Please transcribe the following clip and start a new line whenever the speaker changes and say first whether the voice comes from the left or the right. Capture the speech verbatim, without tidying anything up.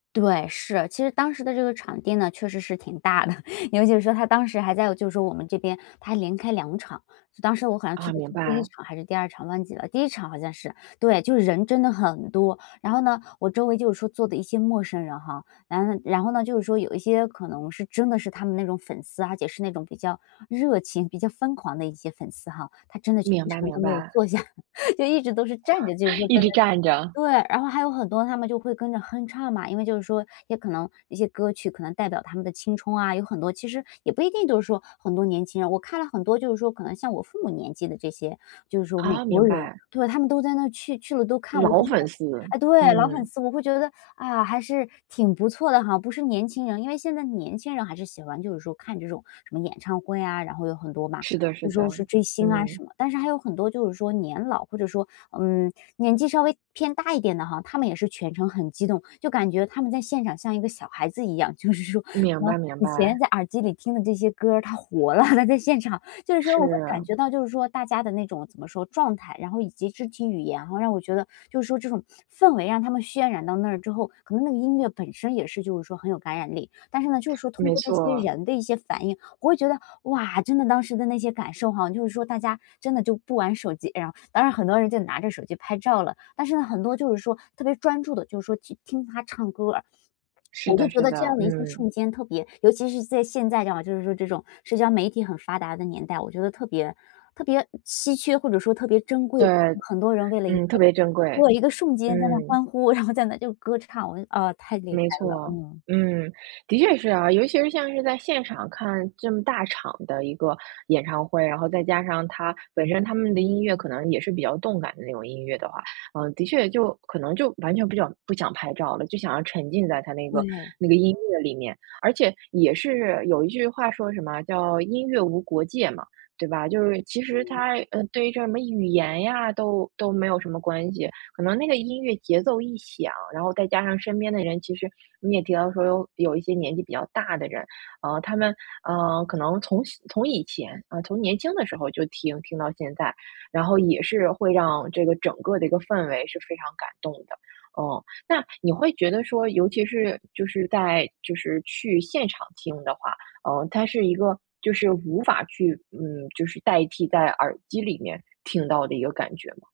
left: 对，是。其实当时的这个场地呢，确实是挺大的，因为就是说，他当时还在就是说我们这边他连开两场。当时我好像去
right: 啊，
left: 的
right: 明
left: 是第一
right: 白。
left: 场还是第二场，忘记了。第一场好像是。对，就是人真的很多。然后呢，我周围就是说坐的一些陌生人哈，然后然后呢，就是说有一些可能是真的是他们那种粉丝，而且是那种比较热情、比较疯狂的一些粉丝哈。他真的全
right: 明白
left: 程
right: 明
left: 都没有
right: 白。
left: 坐下，就一直都是站着就是 说
right: 一
left: 在那
right: 直站着。
left: 对，然后还有很多他们就会跟着哼唱嘛，因为就是说，也可能一些歌曲可能代表他们的青冲啊，有很多其实也不一定都是说很多年轻人，我看了很多就是说可能像我父母年纪的这些，就是说美
right: 啊，
left: 国
right: 明
left: 人。
right: 白。
left: 对他们都在那去去了都看，我就
right: 老
left: 觉得
right: 粉丝，
left: 哎，对老粉
right: 嗯。
left: 丝，我会觉得，啊，还是挺不错的哈。不是年轻人，因为现在年轻人还是喜欢就是说，看这种什么演唱会啊，然后有很多嘛。
right: 是的
left: 就
right: 是的，
left: 说是追星啊
right: 嗯。
left: 什么。但是还有很多就是说，年老，或者说，嗯，年纪稍微偏大一点的哈，他们也是全程很激动，就感觉他们在现场像一个小孩子一样。就是说可
right: 明
left: 能
right: 白明
left: 以前
right: 白。
left: 在耳机里听的这些歌儿，它活了，它在现场。就是说我会感
right: 是。
left: 觉到就是说大家的那种怎么说，状态然后以及肢体语言哈，然后让我觉得就是说这种 氛围让他们渲染到那之后可能那个音乐本身也是就是说很有感染力，但是呢，就是说通
right: 没
left: 过这些
right: 错。
left: 人的一些反应，我会觉得，哇，真的当时的那些感受哈，就是说大家真的就不玩手机，然后当然很多人就拿着手机拍照了，但是呢，很多就是说，特别专注地就是说，去听他唱歌儿。
right: 是
left: 我就
right: 的
left: 觉
right: 是
left: 得这
right: 的，
left: 样的一个
right: 嗯。
left: 瞬间特别尤其是在现在这样，就是说这种社交媒体很发达的年代，我觉得特别特别稀缺或者说特别珍贵。
right: 对。
left: 很多人为了一个
right: 嗯，特别珍贵，
left: 对，一个瞬间在那
right: 嗯。
left: 欢呼，然后在那就歌唱，我就嗯，太厉
right: 没
left: 害了，
right: 错，
left: 嗯。
right: 嗯。的确是啊。尤其是像是在现场看这么大场的一个演唱会，然后再加上它，本身他们的音乐可能也是比较动感的那种音乐的话，嗯，的确就可能就完全不想不想拍照了，就想要沉浸在它那个
left: 对。
right: 那个音乐里面。而且也是有一句话说什么叫“音乐无国界”嘛，对吧。就是其实
left: 嗯。
right: 它，嗯，对于这什么语言呀，都都没有什么关系。可能那个音乐节奏一响，然后再加上身边的人，其实你也提到说有有一些年纪比较大的人，嗯，他们，嗯，可能从小从以前，嗯，从年轻的时候就听听到现在，然后也是会让这个整个的一个氛围是非常感动的。嗯。那你会觉得说尤其是就是在就是去现场听的话，嗯，它是一个就是无法去，嗯，就是代替在耳机里面听到的一个感觉吗？